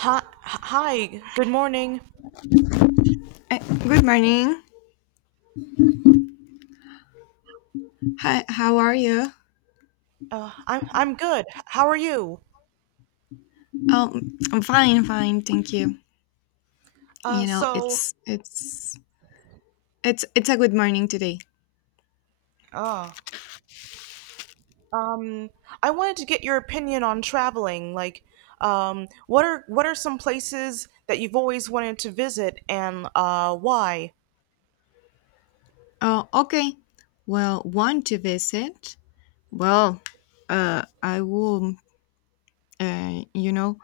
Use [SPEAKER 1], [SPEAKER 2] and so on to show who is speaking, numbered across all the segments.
[SPEAKER 1] Hi, hi. Good morning.
[SPEAKER 2] Uh, Good morning. Hi, how are you?
[SPEAKER 1] I'm good. How are you?
[SPEAKER 2] I'm fine, fine, thank you. You
[SPEAKER 1] Uh,
[SPEAKER 2] know,
[SPEAKER 1] so,
[SPEAKER 2] it's a good morning today.
[SPEAKER 1] uh, um, I wanted to get your opinion on traveling. What are some places that you've always wanted to visit, and why?
[SPEAKER 2] Oh, okay. Well, want to visit? Well, I will, uh, you know,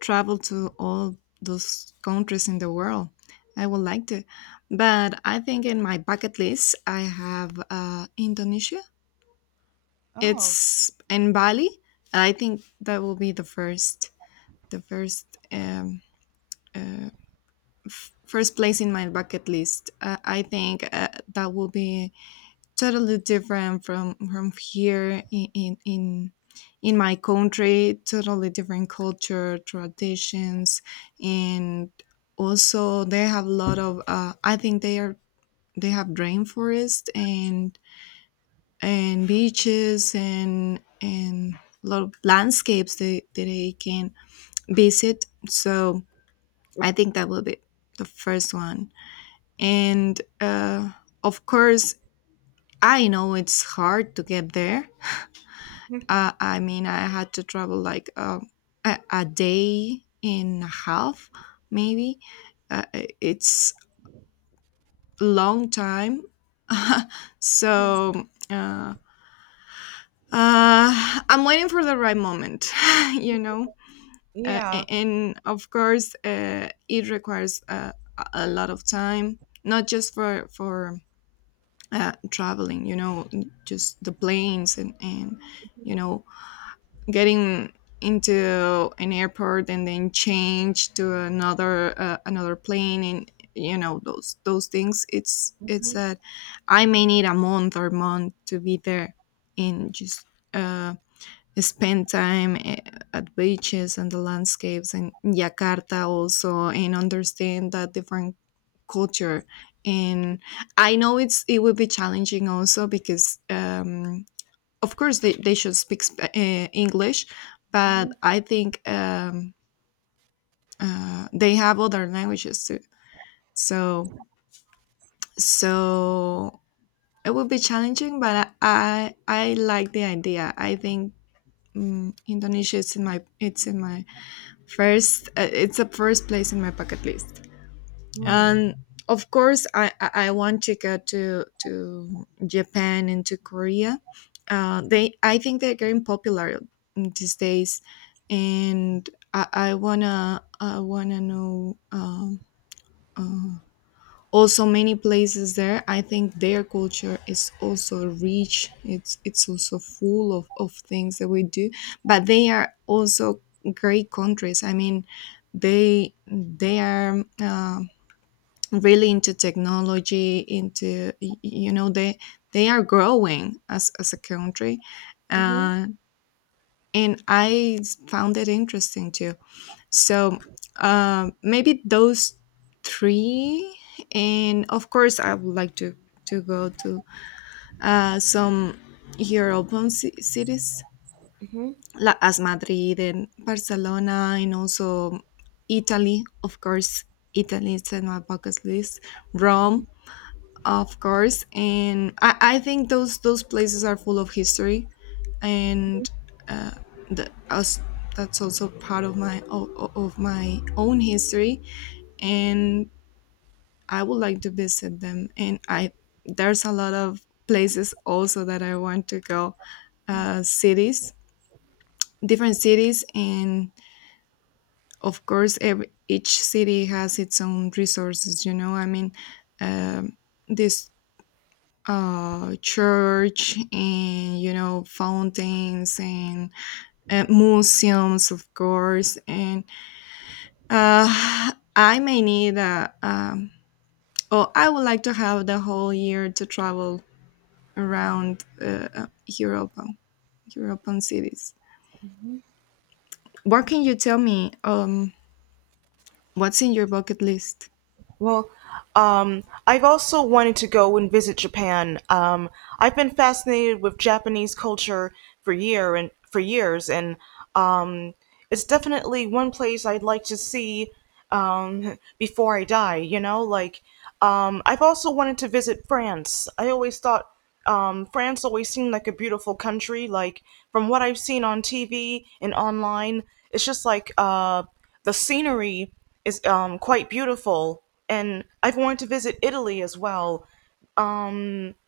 [SPEAKER 2] travel to all those countries in the world. I would like to, but I think in my bucket list I have Indonesia.
[SPEAKER 1] Oh,
[SPEAKER 2] It's in Bali. I think that will be the uh, first place in my bucket list. I think that will be totally different from here in my country, totally different culture, traditions, and also they have a lot of. I think they have rainforest and beaches and a lot of landscapes that they can visit. So I think that will be the first one. And of course, I know it's hard to get there.
[SPEAKER 1] mhm,
[SPEAKER 2] I mean, I had to travel like a day and a half, maybe. Uh, it's a long time.
[SPEAKER 1] mhm,
[SPEAKER 2] So I'm waiting for the right moment, you know.
[SPEAKER 1] yeah.
[SPEAKER 2] And of course, it requires a lot of time, not just for traveling, you know, just the planes and, you know, getting into an airport and then change to another another plane, and you know those things, it's
[SPEAKER 1] Mm-hmm.
[SPEAKER 2] that I may need a month or month to be there and just uh spend time at beaches and the landscapes and Jakarta also, and understand that different culture. And I know it will be challenging also because of course they should speak English, but I think they have other languages too, so so it will be challenging, but I like the idea. I think Indonesia is in my it's in my first, it's the first place in my bucket list,
[SPEAKER 1] Mm-hmm.
[SPEAKER 2] and of course, I want to go to Japan and to Korea. They I think they're getting popular these days, and I wanna know uh, also many places there. I think their culture is also rich, it's also full of things that we do, but they are also great countries. I mean they are really into technology, into you know, they are growing as a country.
[SPEAKER 1] Mm-hmm.
[SPEAKER 2] uh, and I found it interesting too. So maybe those three, and of course, I would like to go to some European cities, like as Madrid and Barcelona, and also Italy. Of course, Italy is in my bucket list. Rome, of course, and I think those places are full of history,
[SPEAKER 1] Mm-hmm.
[SPEAKER 2] and uh, the, us, that's also part of my of my own history, and I would like to visit them. And I there's a lot of places also that I want to go, cities, different cities, and of course, each city has its own resources. You know, I mean, um, this church, and you know fountains, and museums of course, and uh I may need a um Oh, I would like to have the whole year to travel around Europe, European cities. What can you tell me? What's in your bucket list?
[SPEAKER 1] Well, I've also wanted to go and visit Japan. I've been fascinated with Japanese culture for years, and um, it's definitely one place I'd like to see before I die. I've also wanted to visit France. I always thought France always seemed like a beautiful country. Like, from what I've seen on TV and online, it's just the scenery is quite beautiful. And I've wanted to visit Italy as well.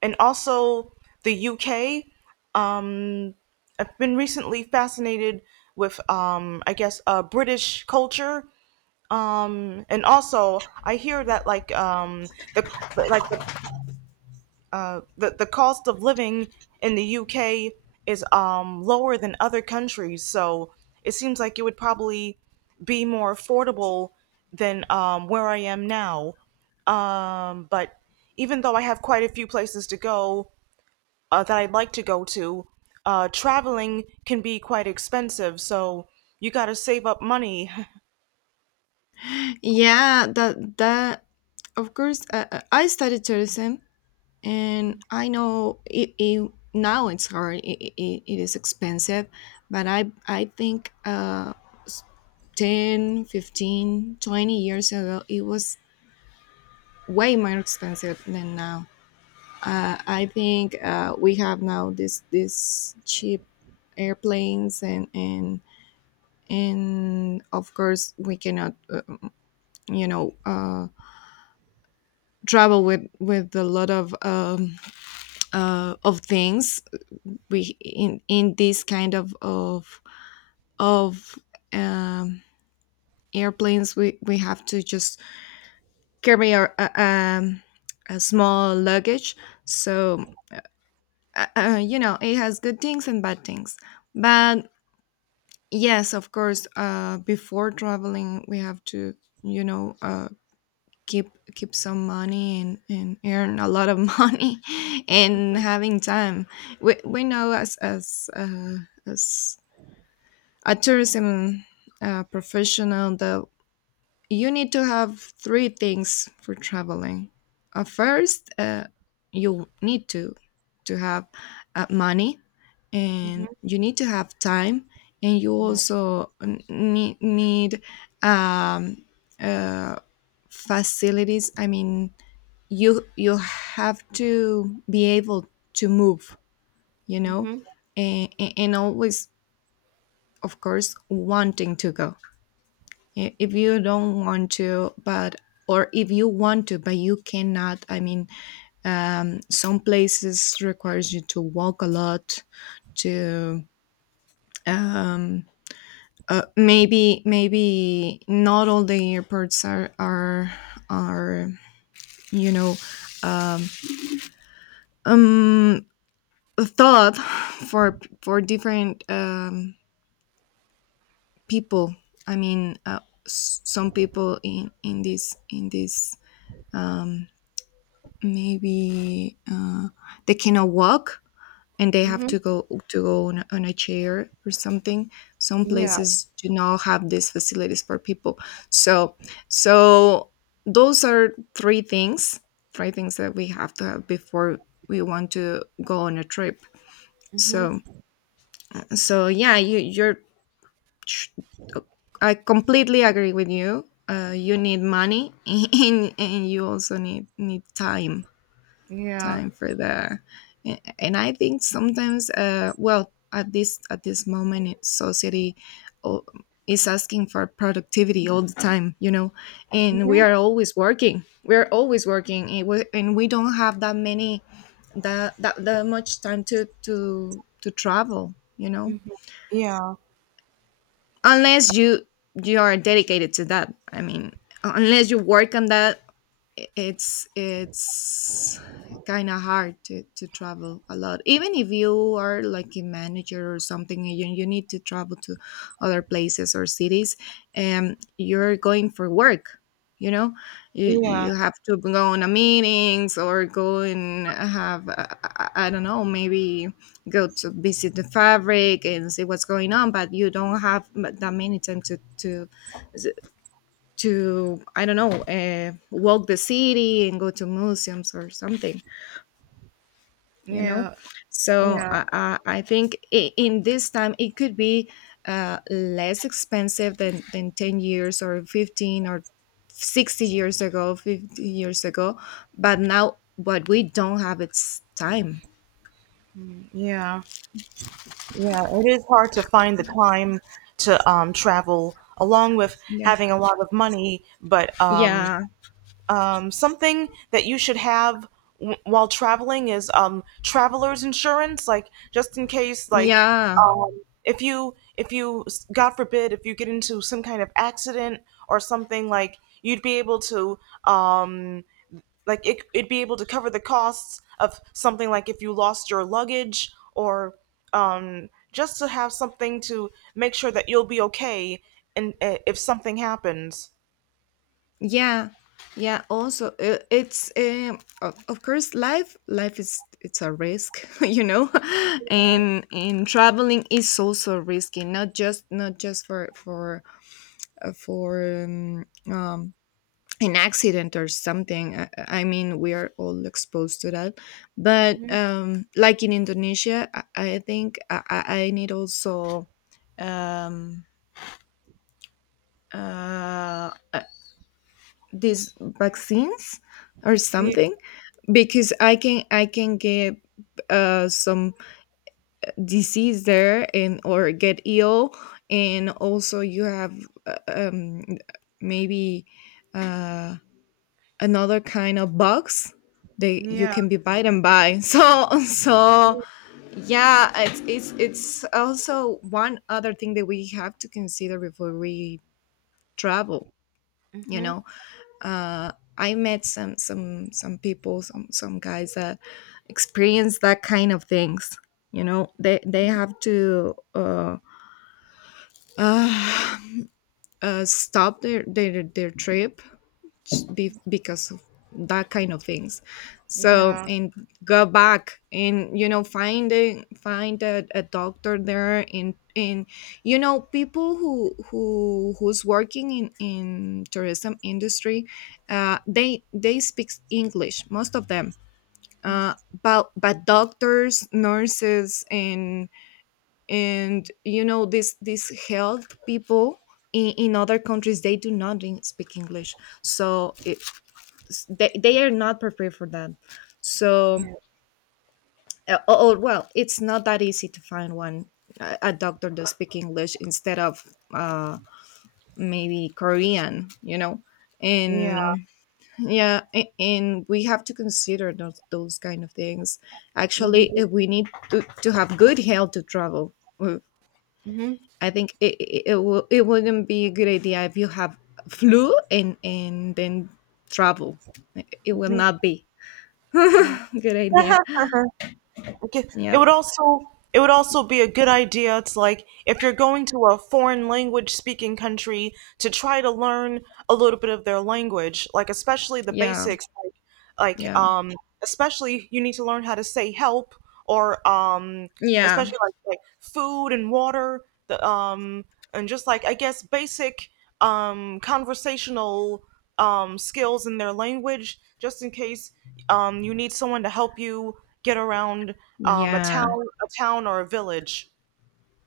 [SPEAKER 1] And also the UK. I've been recently fascinated with, British culture. And also, I hear that the the the cost of living in the UK is lower than other countries, so it seems like it would probably be more affordable than where I am now. But even though I have quite a few places to go that I'd like to go to, traveling can be quite expensive, so you got to save up money.
[SPEAKER 2] Yeah, that that of course. I studied tourism, and I know it's hard. It is expensive, but I think s- 10, 15, 20 years ago it was way more expensive than now. I think we have now this cheap airplanes and of course we cannot you know uh, travel with a lot of things. We in this kind of um, airplanes we have to just carry our a small luggage, so you know, it has good things and bad things, but yes, of course. Before traveling, we have to, you know, keep keep some money, and earn a lot of money, and having time. We know as as a tourism professional that you need to have three things for traveling. First, you need to have money,
[SPEAKER 1] Hmm.
[SPEAKER 2] and you need to have time, and you also need um, uh, facilities. I mean, you have to be able to move, you know,
[SPEAKER 1] Hmm.
[SPEAKER 2] and, and always, of course, wanting to go. If you don't want to, but or if you want to but you cannot, I mean some places requires you to walk a lot to um, maybe maybe not all the airports are are you know um, um thought for different people. I mean some people in this um, maybe they cannot walk, and they have
[SPEAKER 1] Hmm.
[SPEAKER 2] to go on, on a chair or something. Some
[SPEAKER 1] Yeah.
[SPEAKER 2] places do not have these facilities for people, so so those are three things, three things that we have to have before we want to go on a trip. So so yeah, you're tr- I completely agree with you. You need money and you also need time,
[SPEAKER 1] Yeah.
[SPEAKER 2] time for the and I think sometimes, well, at this moment in society, o- is asking for productivity all the time, you know, and we
[SPEAKER 1] Mhm,
[SPEAKER 2] are always working, we are always working, and and we don't have that many, that much time to to travel, you know,
[SPEAKER 1] mhm. Yeah,
[SPEAKER 2] unless you you are dedicated to that, I mean, unless you work on that, it's kind of hard to travel a lot, even if you are like a manager or something, and you need to travel to other places or cities, and you're going for work, you know,
[SPEAKER 1] yeah,
[SPEAKER 2] you have to go on a meetings, or go and have, I don't know, maybe go to visit the fabric and see what's going on, but you don't have that many time to to to I don't know, walk the city and go to museums or something, you know.
[SPEAKER 1] yeah,
[SPEAKER 2] So
[SPEAKER 1] yeah,
[SPEAKER 2] I think in this time it could be less expensive than 10 years or 15 or 60 years ago, 50 years ago. But now what we don't have it's time.
[SPEAKER 1] yeah, yeah. It is hard to find the time to travel, along with
[SPEAKER 2] Yeah,
[SPEAKER 1] having a lot of money. But
[SPEAKER 2] yeah,
[SPEAKER 1] something that you should have while traveling is traveler's insurance, like just in case, like
[SPEAKER 2] yeah,
[SPEAKER 1] um, if you God forbid if you get into some kind of accident or something, like you'd be able to. Um, like it'd be able to cover the costs of something like if you lost your luggage or just to have something to make sure that you'll be okay and if something happens.
[SPEAKER 2] yeah, yeah, also it's of course, life is it's a risk you know, and traveling is also risky, not just, not just for um an accident or something. I mean, we are all exposed to that, but
[SPEAKER 1] Mm-hmm.
[SPEAKER 2] like in indonesia, I think I, I need also um uh uh, these vaccines or
[SPEAKER 1] Ye-
[SPEAKER 2] something, because I can get some disease there, and or get ill. And also you have uh, um maybe uh another kind of bugs that you
[SPEAKER 1] yeah.
[SPEAKER 2] can be bitten by so so yeah, it's also one other thing that we have to consider before we travel, you
[SPEAKER 1] Mm-hmm.
[SPEAKER 2] know. I met some people, some guys that experience that kind of things. You know, they have to uh, stop their trip, because of that kind of things. So
[SPEAKER 1] Yeah,
[SPEAKER 2] and go back, and you know, find a find a doctor there, and, you know, people who who's working in tourism industry, they speak english, most of them. uh but doctors, nurses, and, you know, this health people in other countries, they do not speak english, so they are not prepared for that. So
[SPEAKER 1] yeah,
[SPEAKER 2] oh oh, well, it's not that easy to find one, a doctor that speak english instead of uh maybe korean, you know.
[SPEAKER 1] yeah.
[SPEAKER 2] And yeah, and we have to consider those kind of things.
[SPEAKER 1] We
[SPEAKER 2] Actually,
[SPEAKER 1] do.
[SPEAKER 2] we need to have good health to travel. Uh,
[SPEAKER 1] Mm-hmm.
[SPEAKER 2] I think it wouldn't be a good idea if you have flu, and then travel, it will
[SPEAKER 1] Mm-hmm.
[SPEAKER 2] not be good idea.
[SPEAKER 1] Okay. It
[SPEAKER 2] Yeah,
[SPEAKER 1] would also it would also be a good idea to, like, if you're going to a foreign language speaking country, to try to learn a little bit of their language, like especially the
[SPEAKER 2] yeah,
[SPEAKER 1] basics, like like
[SPEAKER 2] yeah,
[SPEAKER 1] um especially you need to learn how to say help or
[SPEAKER 2] yeah,
[SPEAKER 1] especially like food and water, the and just like, I guess, basic conversational skills in their language, just in case you need someone to help you get around um a
[SPEAKER 2] yeah,
[SPEAKER 1] town a town or a village.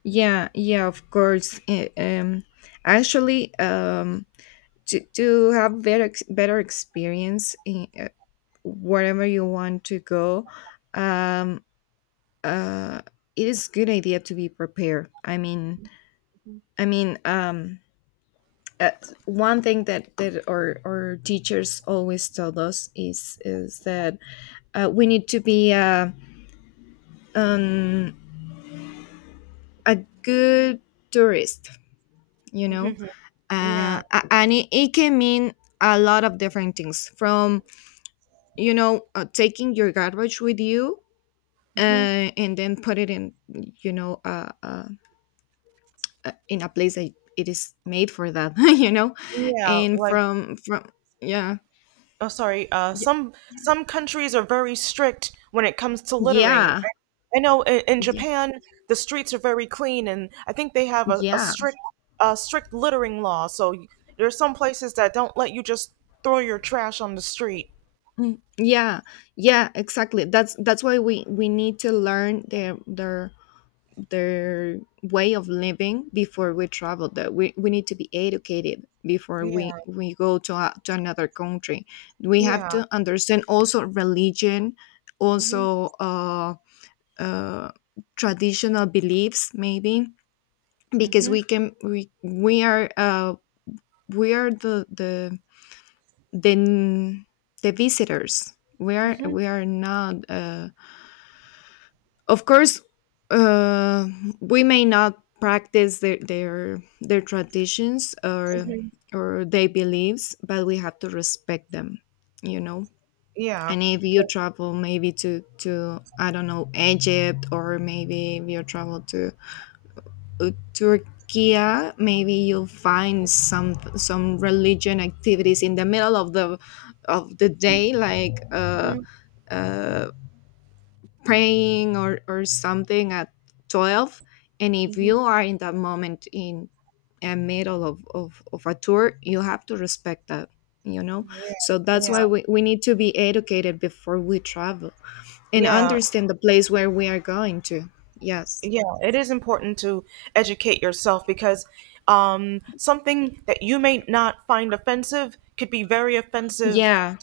[SPEAKER 2] yeah, yeah. Of course. Actually, to have better better experience in wherever you want to go, um, uh, it is good idea to be prepared. I mean, um. Uh, one thing that, that our teachers always told us is that we need to be um, a good tourist, you know?
[SPEAKER 1] Mhm. Yeah.
[SPEAKER 2] And it can mean a lot of different things from, taking your garbage with you,
[SPEAKER 1] Hmm.
[SPEAKER 2] uh, and then put it in, you know, uh, uh, in a place that it is made for that, you know?
[SPEAKER 1] Yeah,
[SPEAKER 2] And
[SPEAKER 1] like
[SPEAKER 2] from yeah, y-
[SPEAKER 1] some countries are very strict when it comes to littering.
[SPEAKER 2] yeah,
[SPEAKER 1] I know in
[SPEAKER 2] yeah.
[SPEAKER 1] Japan the streets are very clean, and I think they have a
[SPEAKER 2] Yeah.
[SPEAKER 1] strict littering law. So there are some places that don't let you just throw your trash on the street.
[SPEAKER 2] Mm, yeah, yeah, exactly. That's why we need to learn their way of living before we travel there. We need to be educated before
[SPEAKER 1] Yeah,
[SPEAKER 2] we go to another country. We have
[SPEAKER 1] yeah.
[SPEAKER 2] to understand also religion,
[SPEAKER 1] Mhm.
[SPEAKER 2] also uh, traditional beliefs maybe, because
[SPEAKER 1] Mhm.
[SPEAKER 2] we are, we are the, the visitors. we are
[SPEAKER 1] Mhm.
[SPEAKER 2] we are not, of course, uh, we may not practice their traditions or
[SPEAKER 1] Mhm.
[SPEAKER 2] their beliefs, but we have to respect them, you know.
[SPEAKER 1] Yeah.
[SPEAKER 2] And if you
[SPEAKER 1] Because,
[SPEAKER 2] travel maybe to, I don't know, Egypt, or maybe if you travel to, Turkey, maybe you'll find some religion activities in the middle of the day, like,
[SPEAKER 1] mhm.
[SPEAKER 2] uh, praying, or something at 12. And if
[SPEAKER 1] Mhm.
[SPEAKER 2] you are in that moment in a middle of a tour, you have to respect that, you know.
[SPEAKER 1] Yeah.
[SPEAKER 2] So that's
[SPEAKER 1] Yeah.
[SPEAKER 2] why we need to be educated before we travel and
[SPEAKER 1] Yeah.
[SPEAKER 2] understand the place where we are going to. Yes.
[SPEAKER 1] Yeah, it is important to educate yourself because something that you may not find offensive could be very offensive
[SPEAKER 2] Yeah.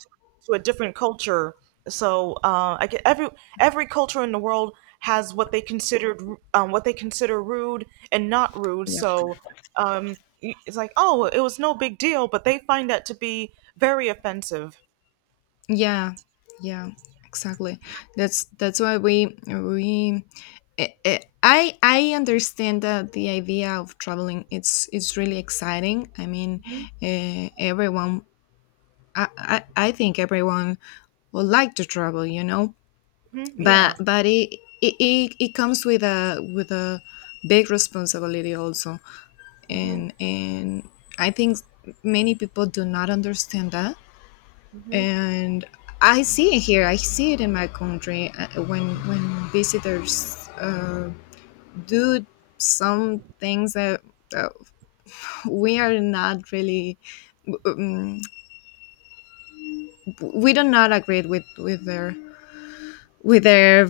[SPEAKER 1] to a different culture. So I get every culture in the world has what they considered what they consider rude and not rude. So um, it's like, oh, it was no big deal, but they find that to be very offensive.
[SPEAKER 2] Yeah, yeah, exactly. That's why we I understand that the idea of traveling, it's really exciting. I mean,
[SPEAKER 1] Hmm.
[SPEAKER 2] everyone, I think everyone would like to travel, you know,
[SPEAKER 1] Hmm. Yeah.
[SPEAKER 2] but it comes with a big responsibility also, and
[SPEAKER 1] Hmm.
[SPEAKER 2] I think many people do not understand that.
[SPEAKER 1] Hmm.
[SPEAKER 2] And I see it here. I see it in my country, when visitors, do some things that, that we are not really, um, we do not agree with their,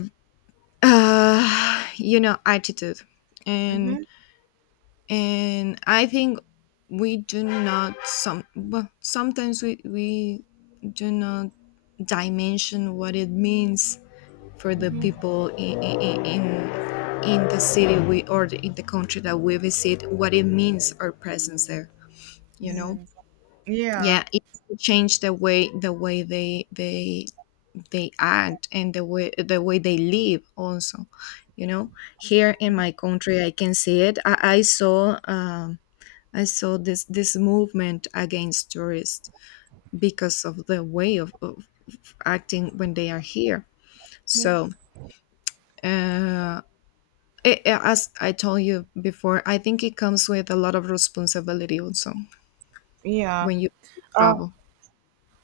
[SPEAKER 2] attitude, and
[SPEAKER 1] Hmm.
[SPEAKER 2] I think we do not, some well, sometimes we do not dimension what it means for the
[SPEAKER 1] Hmm.
[SPEAKER 2] people in the city, in the country that we visit, what it means our presence there, you know.
[SPEAKER 1] Mm. Yeah.
[SPEAKER 2] Yeah, it changed the way they act, and the way they live also, you know. Here in my country I can see it. I saw this movement against tourists, because of the way of acting when they are here. So, uh, as I told you before, I think it comes with a lot of responsibility also
[SPEAKER 1] Yeah.
[SPEAKER 2] when you travel.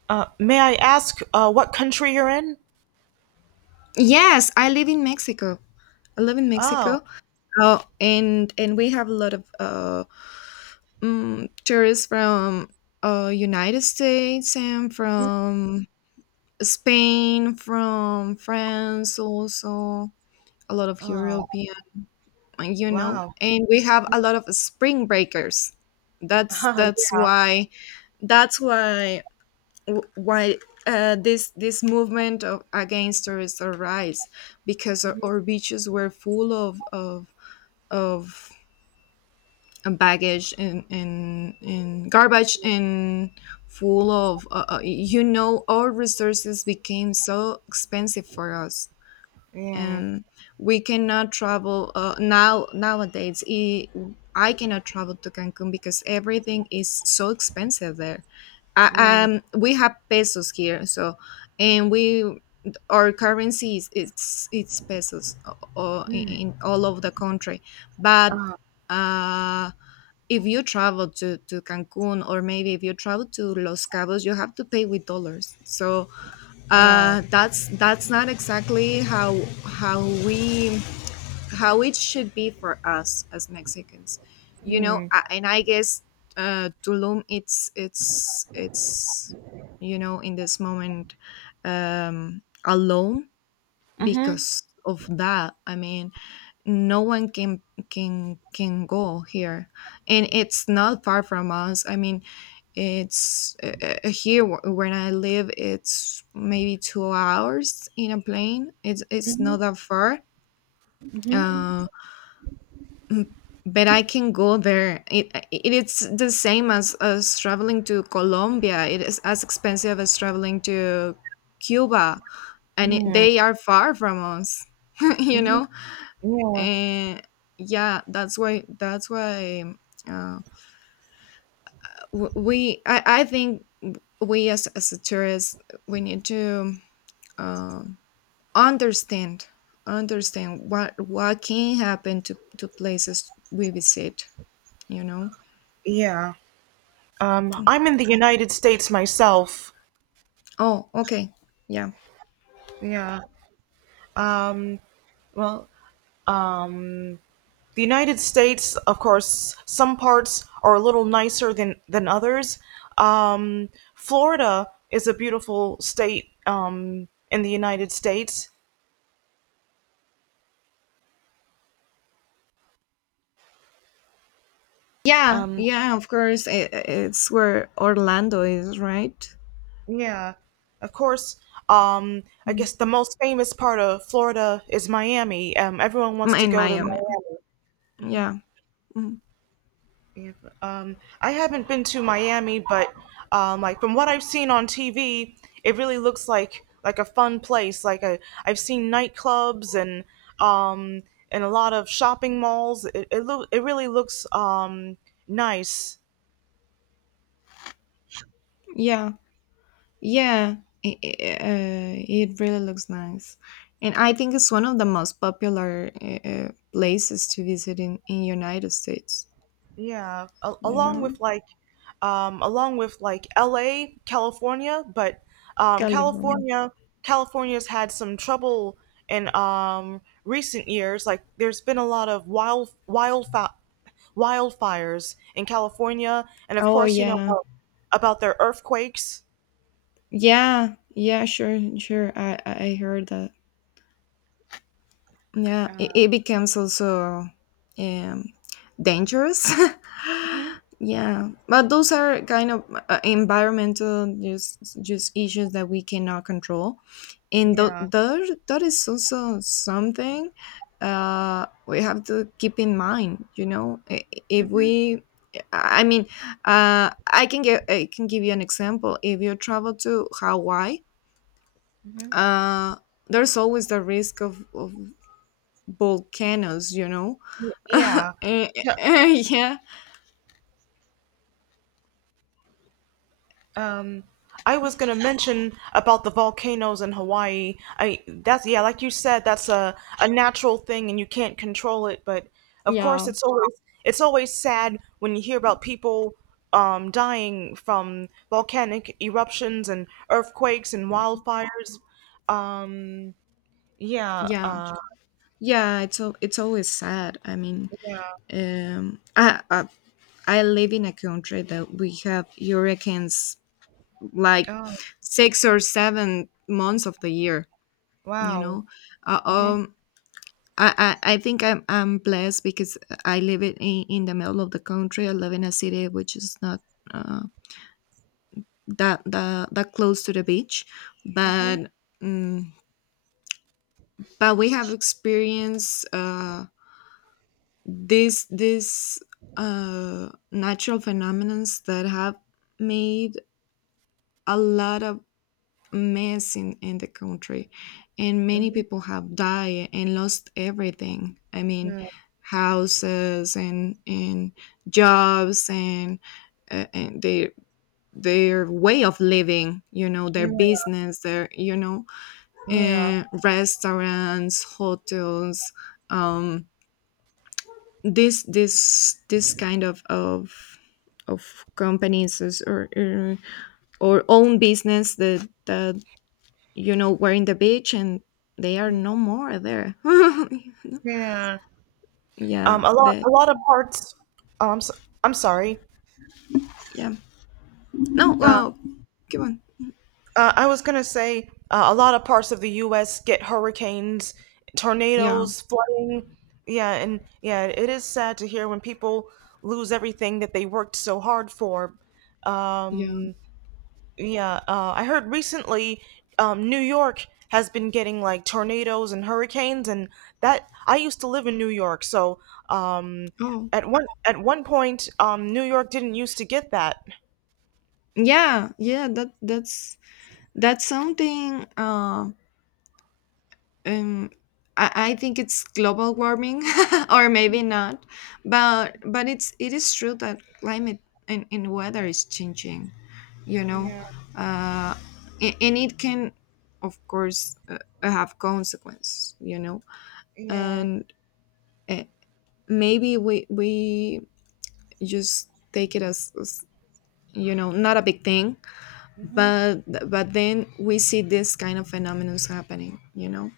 [SPEAKER 1] May I ask what country you're in?
[SPEAKER 2] Yes, I live in Mexico. I live in
[SPEAKER 1] Oh.
[SPEAKER 2] Mexico, and we have a lot of, tourists from, United States, and from Spain, from France, also a lot of
[SPEAKER 1] Oh.
[SPEAKER 2] European, you know,
[SPEAKER 1] Wow.
[SPEAKER 2] and we have a lot of spring breakers. That's
[SPEAKER 1] Oh,
[SPEAKER 2] that's
[SPEAKER 1] yeah.
[SPEAKER 2] why that's why this movement against tourists arise, because our beaches were full of, baggage, and garbage, and full of, you know, our resources became so expensive for us.
[SPEAKER 1] Yeah.
[SPEAKER 2] And we cannot travel, now nowadays I cannot travel to Cancun because everything is so expensive there.
[SPEAKER 1] Yeah.
[SPEAKER 2] We have pesos here, so, and we our currency is it's pesos,
[SPEAKER 1] Mm.
[SPEAKER 2] in all of the country. But,
[SPEAKER 1] Uh,
[SPEAKER 2] uh, if you travel to Cancun or maybe if you travel to Los Cabos, you have to pay with dollars. So,
[SPEAKER 1] wow.
[SPEAKER 2] that's not exactly how it should be for us as Mexicans, you know.
[SPEAKER 1] Mm.
[SPEAKER 2] And I guess, Tulum, it's, in this moment, alone
[SPEAKER 1] Mhm.
[SPEAKER 2] because of that. I mean, no one can go here, and it's not far from us. I mean, it's, here, when I live. It's maybe 2 hours in a plane. It's not
[SPEAKER 1] Mhm.
[SPEAKER 2] that far.
[SPEAKER 1] Hmm.
[SPEAKER 2] Uh, but I can go there. It's the same as traveling to Colombia. It is as expensive as traveling to Cuba, and,
[SPEAKER 1] Mm.
[SPEAKER 2] they are far from us, you
[SPEAKER 1] Mhm.
[SPEAKER 2] know.
[SPEAKER 1] Yeah.
[SPEAKER 2] And yeah, uh, we, I think, we as a tourist, we need to, um, understand, what can happen to places we visit, you know.
[SPEAKER 1] Yeah. I'm in the United States myself.
[SPEAKER 2] Oh, okay. Yeah.
[SPEAKER 1] Yeah. Um, well, the United States, of course, some parts are a little nicer than others. Um, Florida is a beautiful state in the United States.
[SPEAKER 2] Yeah,
[SPEAKER 1] Um,
[SPEAKER 2] yeah, of course. It's where Orlando is, right?
[SPEAKER 1] yeah, of course. I
[SPEAKER 2] Mm.
[SPEAKER 1] guess the most famous part of Florida is Miami. Everyone wants to
[SPEAKER 2] In
[SPEAKER 1] go to
[SPEAKER 2] Miami.
[SPEAKER 1] Miami.
[SPEAKER 2] Yeah. Mhm.
[SPEAKER 1] Yeah, I haven't been to Miami, but like from what I've seen on TV, it really looks like a fun place. I've seen nightclubs um, and a lot of shopping malls. It really looks nice.
[SPEAKER 2] Yeah. Yeah. It really looks nice. And I think it's one of the most popular, places to visit in United States,
[SPEAKER 1] Yeah,
[SPEAKER 2] you
[SPEAKER 1] along
[SPEAKER 2] know?
[SPEAKER 1] with along with like L.A., California, but um,
[SPEAKER 2] California.
[SPEAKER 1] California, California's had some trouble in recent years. Like, there's been a lot of wildfires in California, and of
[SPEAKER 2] Oh,
[SPEAKER 1] course, you know
[SPEAKER 2] yeah.
[SPEAKER 1] about their earthquakes.
[SPEAKER 2] Yeah. Yeah, sure, sure. I heard that. Yeah,
[SPEAKER 1] Uh,
[SPEAKER 2] it becomes also, um, dangerous.
[SPEAKER 1] mhm.
[SPEAKER 2] Yeah, but those are kind of, environmental, just issues that we cannot control, and, th-
[SPEAKER 1] Yeah.
[SPEAKER 2] there that is also something, we have to keep in mind. You know, if
[SPEAKER 1] Hmm.
[SPEAKER 2] we, I mean, I can give you an example. If you travel to Hawaii,
[SPEAKER 1] Hmm.
[SPEAKER 2] uh, there's always the risk of volcanoes, you know.
[SPEAKER 1] Yeah.
[SPEAKER 2] Eh, yeah,
[SPEAKER 1] Um, I was gonna mention about the volcanoes in Hawaii. I that's yeah, like you said, that's a natural thing and you can't control it. But of course,
[SPEAKER 2] yeah,
[SPEAKER 1] it's always sad when you hear about people dying from volcanic eruptions and earthquakes and wildfires. Um, yeah,
[SPEAKER 2] yeah, yeah, it's always sad, I mean,
[SPEAKER 1] yeah.
[SPEAKER 2] um I, I I live in a country that we have hurricanes, like
[SPEAKER 1] Oh,
[SPEAKER 2] 6 or 7 months of the year, you
[SPEAKER 1] wow.
[SPEAKER 2] know. uh,
[SPEAKER 1] Hmm.
[SPEAKER 2] um I, I think, I'm blessed because I live in the middle of the country. I live in a city which is not, uh, that close to the beach,
[SPEAKER 1] Hmm.
[SPEAKER 2] but, mm but we have experienced, these, natural phenomenons that have made a lot of mess in the country, and many
[SPEAKER 1] Hmm.
[SPEAKER 2] people have died and lost everything, I mean,
[SPEAKER 1] Yeah,
[SPEAKER 2] houses and jobs, and, and their way of living, you know, their
[SPEAKER 1] yeah,
[SPEAKER 2] business, their,
[SPEAKER 1] yeah,
[SPEAKER 2] restaurants, hotels, um this kind of companies, or own business that, you know, were in the beach, and they are
[SPEAKER 1] mm,
[SPEAKER 2] no more there.
[SPEAKER 1] yeah.
[SPEAKER 2] Yeah, that,
[SPEAKER 1] A lot of parts. Oh, I'm, so, I'm sorry.
[SPEAKER 2] yeah, no,
[SPEAKER 1] Uh,
[SPEAKER 2] well, come on.
[SPEAKER 1] I was gonna say a lot of parts of the U.S. get hurricanes,
[SPEAKER 2] Yeah,
[SPEAKER 1] tornadoes, flooding. Yeah, and yeah, it is sad to hear when people lose everything that they worked so hard for.
[SPEAKER 2] yeah.
[SPEAKER 1] Um, Yeah, I heard recently New York has been getting like tornadoes and hurricanes, and that I used to live in New York, so um,
[SPEAKER 2] Oh,
[SPEAKER 1] at one point New York didn't used to get that.
[SPEAKER 2] yeah, yeah. That's something, um I think it's global warming, or maybe not, but it is true that climate and, weather is changing, you know,
[SPEAKER 1] Yeah,
[SPEAKER 2] uh and it can, of course, have consequences, you know,
[SPEAKER 1] yeah,
[SPEAKER 2] and, uh, maybe we just take it as, you know, not a big thing,
[SPEAKER 1] hmm,
[SPEAKER 2] but then we see this kind of phenomena happening, you know,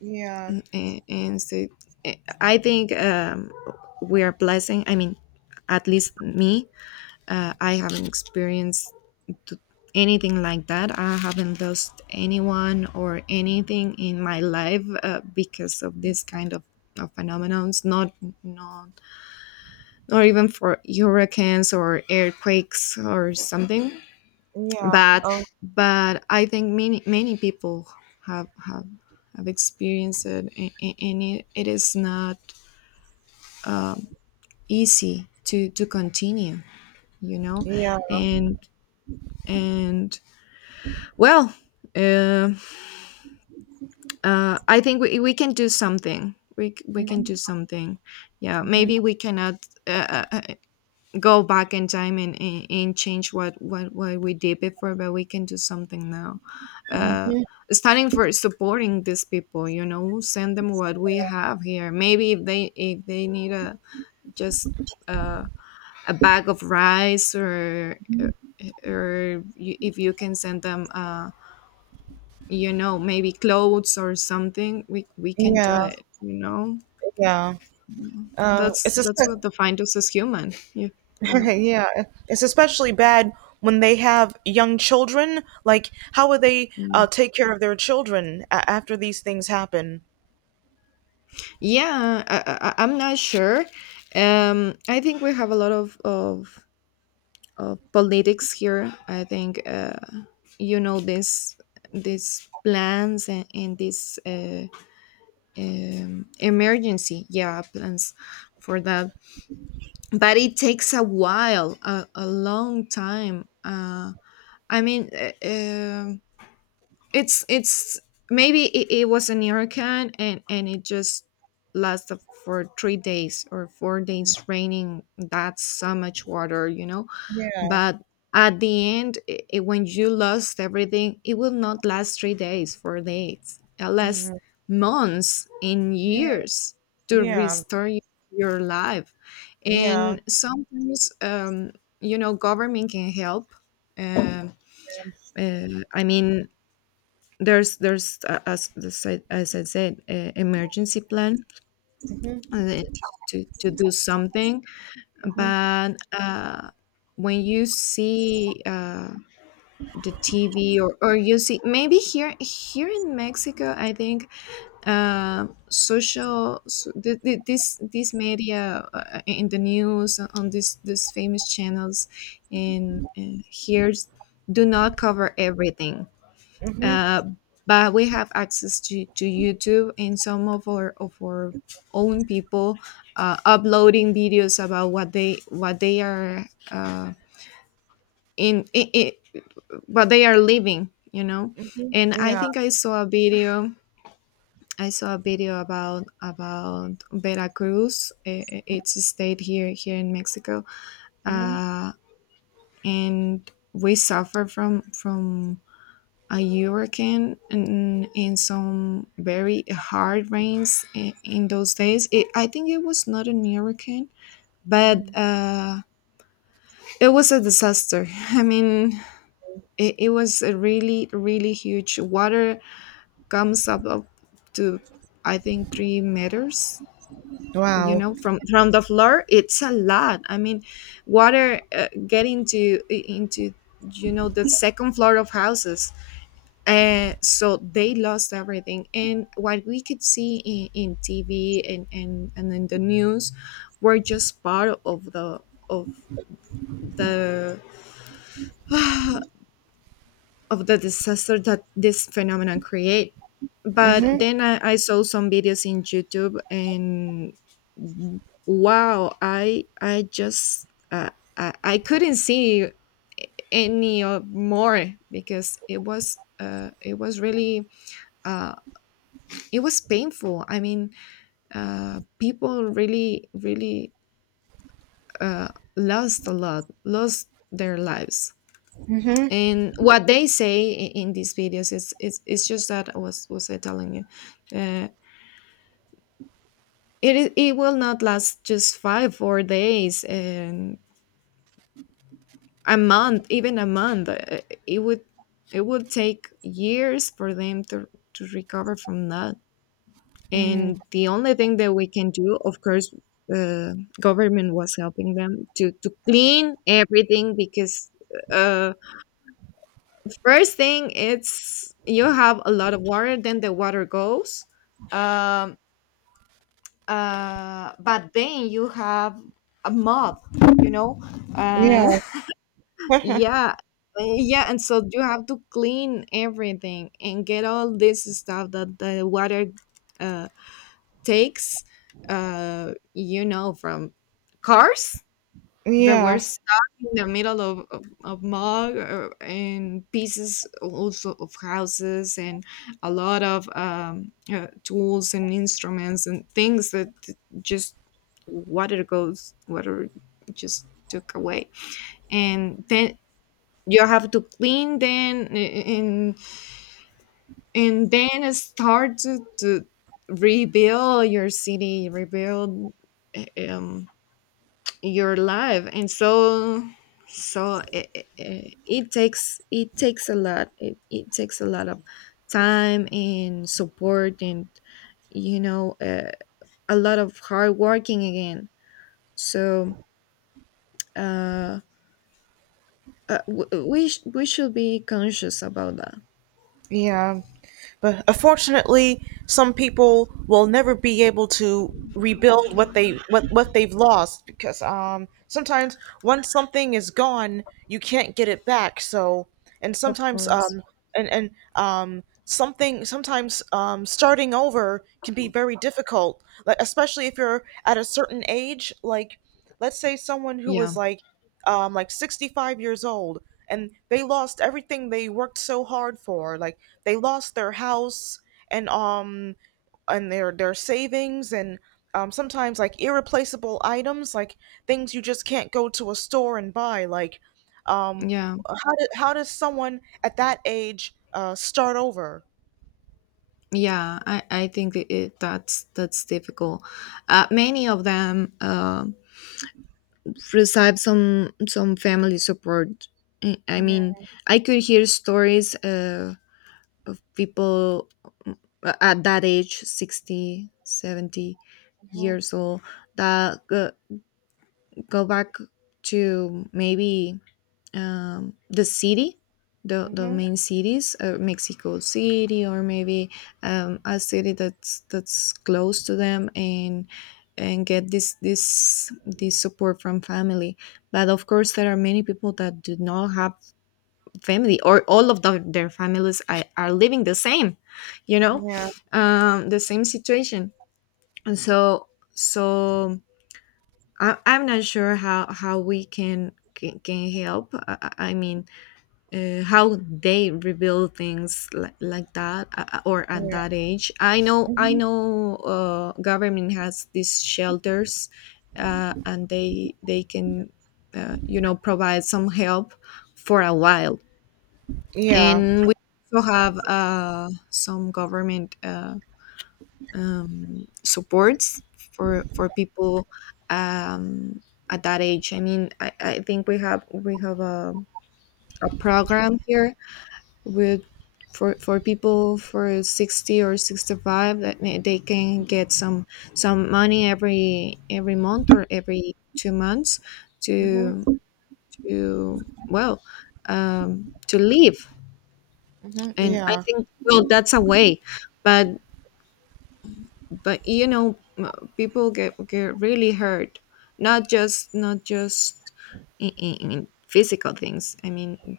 [SPEAKER 1] yeah,
[SPEAKER 2] and, so, eh, I think, we are blessing. I mean, at least me, I haven't experienced, t- anything like that. I haven't lost anyone or anything in my life, because of this kind of phenomenons, not not even for hurricanes or earthquakes or something,
[SPEAKER 1] yeah,
[SPEAKER 2] but
[SPEAKER 1] oh,
[SPEAKER 2] I think, many people have have have experienced it, and it is not, um, easy to continue, you know,
[SPEAKER 1] yeah,
[SPEAKER 2] and and well, uh, I think, we can do something. We can do something. Yeah, maybe we cannot, uh, uh, uh, go back in time, and, and change what, what we did before, but we can do something now, uh, standing for, supporting these people, you know. Send them what we have here. Maybe if they, need a, just, Uh, a bag of rice, or you, if you can send them, you know, maybe clothes or something, we can do
[SPEAKER 1] yeah,
[SPEAKER 2] it, you know.
[SPEAKER 1] yeah. Uh, it's
[SPEAKER 2] That's what
[SPEAKER 1] espe-
[SPEAKER 2] defines us as human, you know.
[SPEAKER 1] yeah, it's especially bad when they have young children. Like, how would they
[SPEAKER 2] Mm.
[SPEAKER 1] take care of their children after these things happen?
[SPEAKER 2] Yeah, I'm not sure, I think we have a lot of politics here. I think, you know, this these plans, and, these, emergency, yeah, plans for that, but it takes a while, a long time, I mean, it's, maybe, it was an hurricane, and it just lasted for 3 days or 4 days raining. That's so much water, you know.
[SPEAKER 1] Yeah.
[SPEAKER 2] But at the end, when you lost everything, it will not last 3 days, 4 days. It lasts
[SPEAKER 1] Yeah,
[SPEAKER 2] months and years to
[SPEAKER 1] yeah,
[SPEAKER 2] restore your life.
[SPEAKER 1] yeah.
[SPEAKER 2] And sometimes, you know, government can help. Uh, uh, I mean, there's as I said, emergency plan, uh, to do something, but, when you see. The TV or you see maybe here in Mexico, I think social so this media in the news on this these famous channels in here do not cover everything.
[SPEAKER 1] Mm-hmm,
[SPEAKER 2] uh, but we have access to YouTube and some of our own people uploading videos about what they are uh, in, but they are living.
[SPEAKER 1] mm-hmm,
[SPEAKER 2] And I
[SPEAKER 1] yeah.
[SPEAKER 2] think I saw a video I saw a video about Veracruz. It's a state here in Mexico.
[SPEAKER 1] Mm-hmm.
[SPEAKER 2] uh, and we suffer from a hurricane and in some very hard rains in those days. I think it was not a hurricane, but it was a disaster. I mean, it was a really really huge water, comes up to, I think, 3 meters. You
[SPEAKER 1] Wow.
[SPEAKER 2] know, from the floor, it's a lot. I mean, water getting to, into, you know, the second floor of houses, and so they lost everything. And what we could see in TV and, and in the news were just part of the of the disaster that this phenomenon create. But
[SPEAKER 1] Mm-hmm,
[SPEAKER 2] then I saw some videos in YouTube, and wow, I just I couldn't see any more because it was really uh, it was painful. I mean, people really really uh, lost a lot lost their lives.
[SPEAKER 1] mm-hmm,
[SPEAKER 2] And what they say in these videos is it's just that I was I telling you, uh, it will not last just 5 4 days and a month, even a month. It would, it would take years for them to recover from that.
[SPEAKER 1] mm-hmm.
[SPEAKER 2] And the only thing that we can do, of course, uh, government was helping them to clean everything because, Uh, first thing, it's you have a lot of water, then the water goes. Um, but then you have a mob, you know? Uh,
[SPEAKER 1] Yeah,
[SPEAKER 2] yeah. Yeah, and so you have to clean everything and get all this stuff that the water uh, takes, you know, from cars that were
[SPEAKER 1] yeah.
[SPEAKER 2] stuck in the middle of mud or, and pieces also of houses and a lot of tools and instruments and things that just water just took away. And then you have to clean then, and then start to rebuild your city, rebuild um your life. And so so it takes, it takes a lot, it takes a lot of time and support and, you know, a lot of hard working again. So uh, we should be conscious about that.
[SPEAKER 1] Yeah. But unfortunately, some people will never be able to rebuild what they what they've lost because sometimes once something is gone, you can't get it back. So and
[SPEAKER 2] Of
[SPEAKER 1] sometimes
[SPEAKER 2] course.
[SPEAKER 1] and something sometimes starting over can be very difficult, like especially if you're at a certain age, like let's say someone who
[SPEAKER 2] yeah
[SPEAKER 1] was like 65 years old and they lost everything they worked so hard for, like they lost their house and um and their savings and sometimes like irreplaceable items, like things you just can't go to a store and buy, um
[SPEAKER 2] yeah
[SPEAKER 1] how, do, how does someone at that age start over.
[SPEAKER 2] yeah, I think it, it- that's difficult. Many of them receive some family support. I
[SPEAKER 1] Yeah.
[SPEAKER 2] mean, I could hear stories of people at that age, 60, 70 years old, that go, go back to maybe the city, the
[SPEAKER 1] Mm-hmm.
[SPEAKER 2] main cities, Mexico City, or maybe a city that's close to them, and get this support from family. But of course, there are many people that do not have family, or all of their families are living the same, you know,
[SPEAKER 1] Yeah.
[SPEAKER 2] the same situation, and so so. I'm not sure how we can can help. I mean, how they reveal things like that, or at
[SPEAKER 1] Yeah.
[SPEAKER 2] that age. I
[SPEAKER 1] Hmm.
[SPEAKER 2] know government has these shelters, and they can you know provide some help for a while.
[SPEAKER 1] Yeah.
[SPEAKER 2] And we also have some government supports for people um, at that age. I mean, I think we have a program here with for people for 60 or 65 that they can get some money every month or every 2 months to
[SPEAKER 1] Hmm.
[SPEAKER 2] to, well, to live. And I
[SPEAKER 1] Yeah.
[SPEAKER 2] think, well, that's a way. but but you know, people get really hurt, not just in physical things. I mean,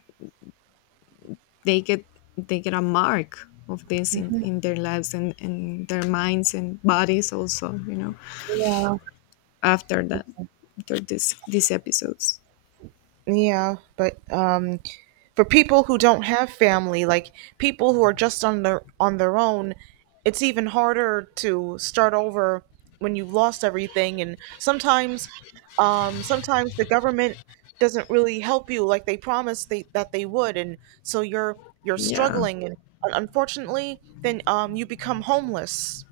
[SPEAKER 2] they get, they get a mark of this in their lives and their minds and bodies also, you know,
[SPEAKER 1] Yeah.
[SPEAKER 2] after that, after this these episodes.
[SPEAKER 1] yeah but for people who don't have family, like people who are just on their own, it's even harder to start over when you've lost everything. And sometimes, sometimes the government doesn't really help you like they promised that they would, and so you're
[SPEAKER 2] Yeah.
[SPEAKER 1] struggling. And unfortunately, then you become homeless.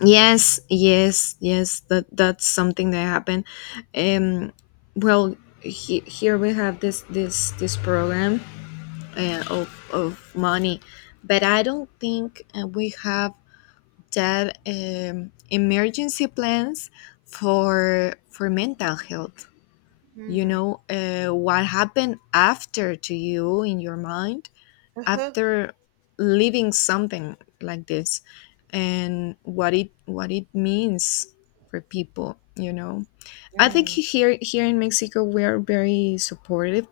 [SPEAKER 2] Yes, yes, yes, that that's something that happened. um well here we have this program of money, but I don't think we have that emergency plans for mental health, you know. What happened after to you in your mind
[SPEAKER 1] Uh-huh.
[SPEAKER 2] after leaving something like this, and what it means for people, you know. I think
[SPEAKER 1] Mm.
[SPEAKER 2] here in Mexico we are very supportive,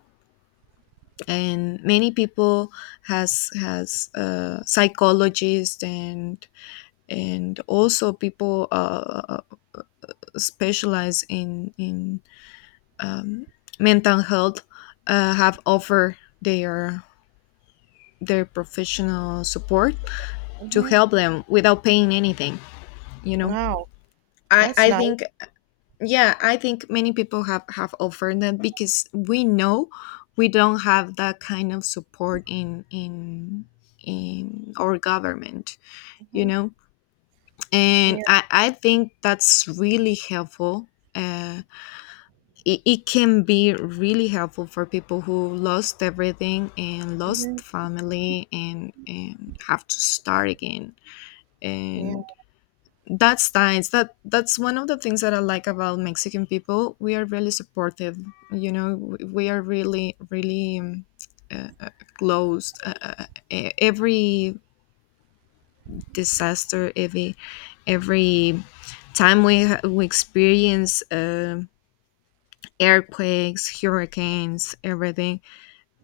[SPEAKER 2] and many people has psychologists, and also people specialize in um, mental health have offered their professional support to
[SPEAKER 1] Mhm.
[SPEAKER 2] help them without paying anything, you know.
[SPEAKER 1] Wow, that's
[SPEAKER 2] I
[SPEAKER 1] nice.
[SPEAKER 2] think Yeah, I think many people have offered that because we know we don't have that kind of support in our government, you
[SPEAKER 1] Hmm.
[SPEAKER 2] know. And
[SPEAKER 1] Yeah.
[SPEAKER 2] I think that's really helpful. uh it can be really helpful for people who lost everything and lost
[SPEAKER 1] Hmm.
[SPEAKER 2] family and have to start again.
[SPEAKER 1] Yeah.
[SPEAKER 2] And that's nice. That that's one of the things that I like about Mexican people. We are really supportive, you know. We are really really uh, uh, closed. Every disaster, every time we experience earthquakes, hurricanes, everything,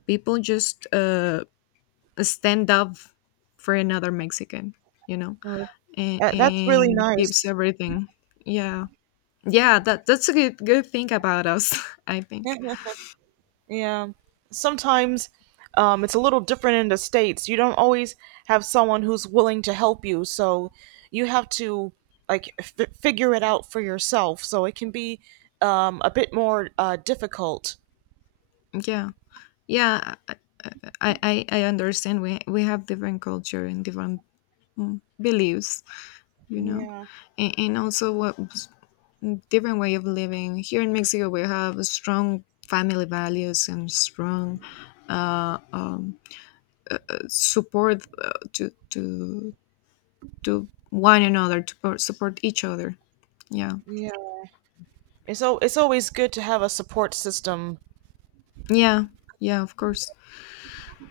[SPEAKER 2] people just stand up for another Mexican, you know,
[SPEAKER 1] Oh, that, that's really
[SPEAKER 2] and gives
[SPEAKER 1] nice.
[SPEAKER 2] everything. Yeah, yeah, that that's a good good thing about us, I think.
[SPEAKER 1] Yeah. Sometimes it's a little different in the States. You don't always have someone who's willing to help you, so you have to figure it out for yourself. So it can be a bit more difficult.
[SPEAKER 2] Yeah, yeah, I understand. We have different culture and different, beliefs, you know,
[SPEAKER 1] Yeah.
[SPEAKER 2] and also what, different way of living. Here in Mexico, we have strong family values and strong uh, um, support to one another, to support each other. Yeah,
[SPEAKER 1] Yeah. It's so it's always good to have a support system.
[SPEAKER 2] yeah, yeah, of course,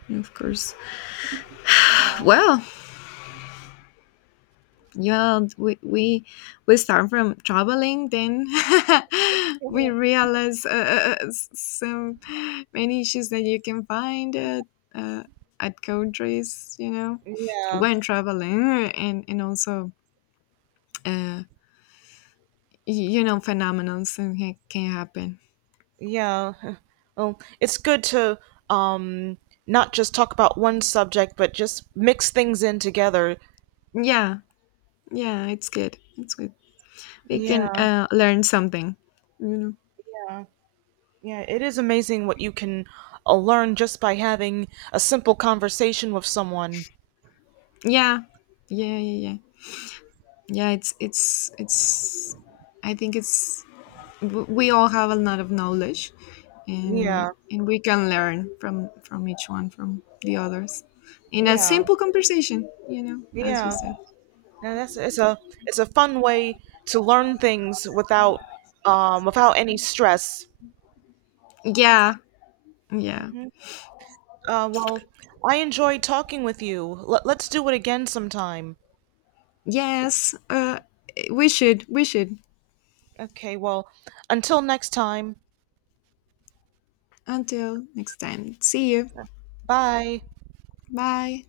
[SPEAKER 2] of course. Well, yeah, we start from traveling, then we realize so many issues that you can find uh, at countries, you know,
[SPEAKER 1] Yeah.
[SPEAKER 2] when traveling, and also, uh, you know, phenomenons and can happen.
[SPEAKER 1] Yeah. Well, it's good to um not just talk about one subject, but just mix things in together.
[SPEAKER 2] Yeah, yeah, it's good, it's good. We can
[SPEAKER 1] Yeah.
[SPEAKER 2] learn something, you know.
[SPEAKER 1] Yeah. Yeah, it is amazing what you can learn just by having a simple conversation with someone.
[SPEAKER 2] yeah yeah yeah yeah yeah, it's I think it's, we all have a lot of knowledge,
[SPEAKER 1] Yeah,
[SPEAKER 2] and we can learn from each one, from the others, in a
[SPEAKER 1] yeah,
[SPEAKER 2] simple conversation, you know, as you
[SPEAKER 1] yeah.
[SPEAKER 2] said.
[SPEAKER 1] And that's it's a fun way to learn things without without any stress.
[SPEAKER 2] Yeah yeah
[SPEAKER 1] Hmm. Well, I enjoyed talking with you. Let's do it again sometime.
[SPEAKER 2] yes, we should, we should.
[SPEAKER 1] Okay, well, until next time.
[SPEAKER 2] Until next time, see you.
[SPEAKER 1] Bye.
[SPEAKER 2] Bye.